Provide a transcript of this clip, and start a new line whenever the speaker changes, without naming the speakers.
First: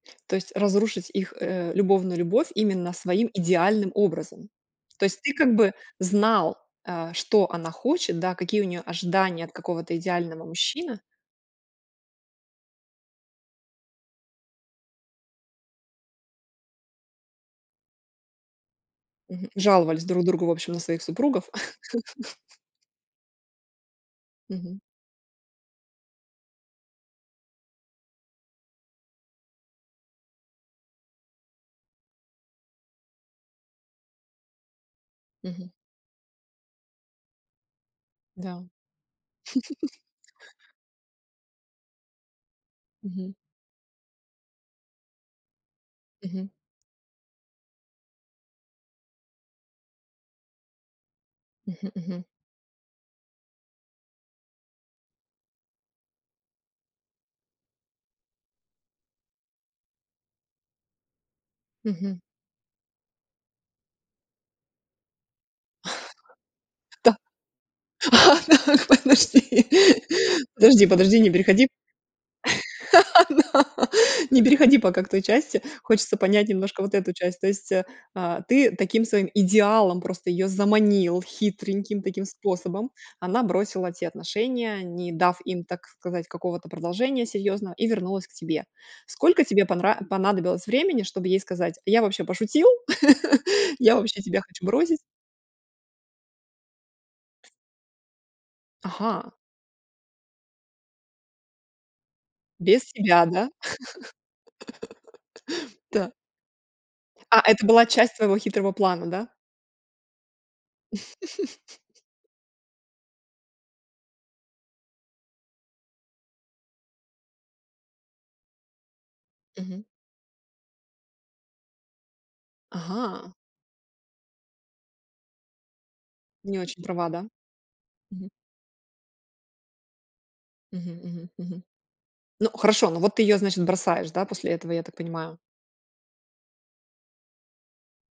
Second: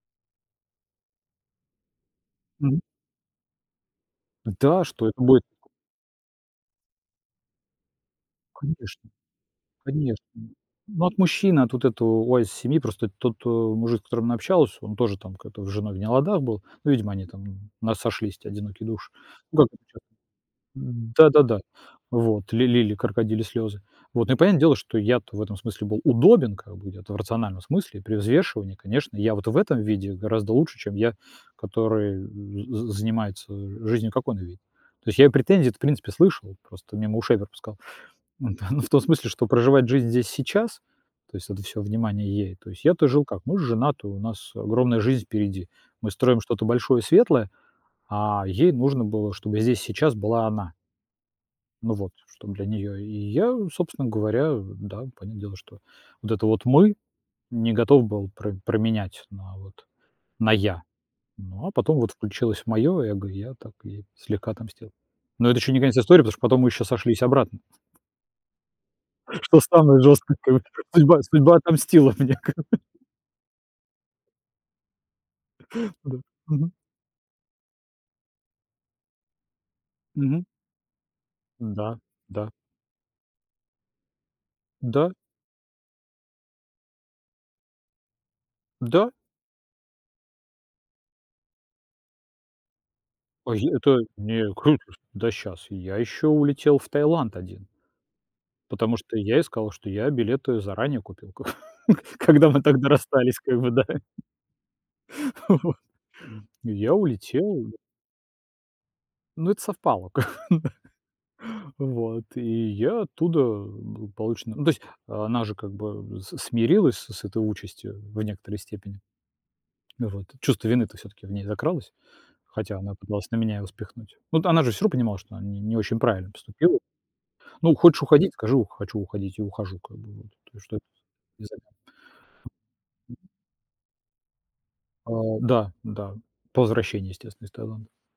То есть разрушить их, э, любовную любовь
Мгм.
именно своим идеальным образом.
Да, а
То
что
есть
это
ты
будет?
как бы знал, э, что она хочет, да, какие у неё
Конечно.
ожидания от какого-то
Конечно.
идеального
Н
мужчины.
ну от мужчины, от вот этого wise семьи, просто тот, э, мужик, с которым она общалась, он тоже там как-то с женой в не ладах был. Ну, видимо, они там, м, "у нас сошлись те одинокие души",
Мгм.
ну, как бы
Жаловались друг другу, в общем, на
[unintelligible]
своих
Н
супругов.
да-да-да. Вот. Ли лили крокодильи слёзы. Вот, ну и понятное дело,
Мгм.
что я-то в этом смысле был удобен как бы, где-то, в рациональном смысле, при взвешивании, конечно, я вот в этом виде гораздо лучше, чем я, который, э, з занимается, э, жизнью, как он видит. То есть я её
Мгм.
претензии-то, в принципе, слышал, просто мимо ушей пропускал
Да.
Да, ну, в том смысле, что проживать жизнь здесь и сейчас, то есть это всё внимание ей. То есть я-то жил
Мгм.
как: мы ж женаты, у нас огромная жизнь впереди, мы строим
Мгм.
что-то большое, светлое, а ей нужно было, чтобы здесь и сейчас была она.
Мгм,
Ну вот,
мгм.
чтоб для неё, и я, собственно говоря, да, понятное дело, что вот это вот "Мы" не готов был про променять на вот на "Я". Ну, а потом вот
Мгм.
включилось моё эго, и я так ей слегка отомстил. Но это ещё не конец истории, потому что потом мы ещё
Да.
сошлись обратно.
А так,
Что
подожди,
самое жёсткое как бы,
подожди, подожди,
судьба
не
судьба
переходи
отомстила мне ка
на не переходи пока к той части, хочется
Да.
понять
Мгм.
немножко вот эту часть. То есть, э, а, ты таким своим идеалом просто
Мгм.
её заманил,
Да,
хитреньким таким
да.
способом. Она бросила те отношения,
Да.
не дав им, так сказать, какого-то продолжения серьёзного и вернулась к тебе.
Да.
Сколько тебе понра понадобилось времени, чтобы ей сказать: "Я вообще пошутил,
А
я
"ето
вообще тебя
не
хочу
круто".
бросить".
Да щас! Я ещё улетел в Таиланд один. Потому что
Ага!
я ей сказал, что я билеты заранее купил ко когда мы
Без
тогда
тебя,
расстались,
да?
как бы, да. Вот.
Да.
И я
А, это
улетел, я
была часть твоего хитрого плана, да?
Ну, это совпало как бы. Вот, и я оттуда благополучно Ну то есть она же как бы с смирилась с с этой участью в некоторой степени
Мгм.
Вот. Чувство вины-то всё-таки в ней закралось. Хотя она пыталась
Ага!
на меня его спихнуть. Ну, вот она же всё равно понимала, что она не не очень правильно
Не
поступила
очень права, да?
Ну, хочешь
Мгм.
уходить, скажи: "Хочу уходить и ухожу". Как бы вот. То есть, что это
Мгм, мгм,
за
мгм.
[unintelligible]
Ну хорошо. Ну вот ты
Мгм.
ее, значит, бросаешь, да, после этого, я так
А,
понимаю?
да, да. По возвращении, естественно, из Таиланда.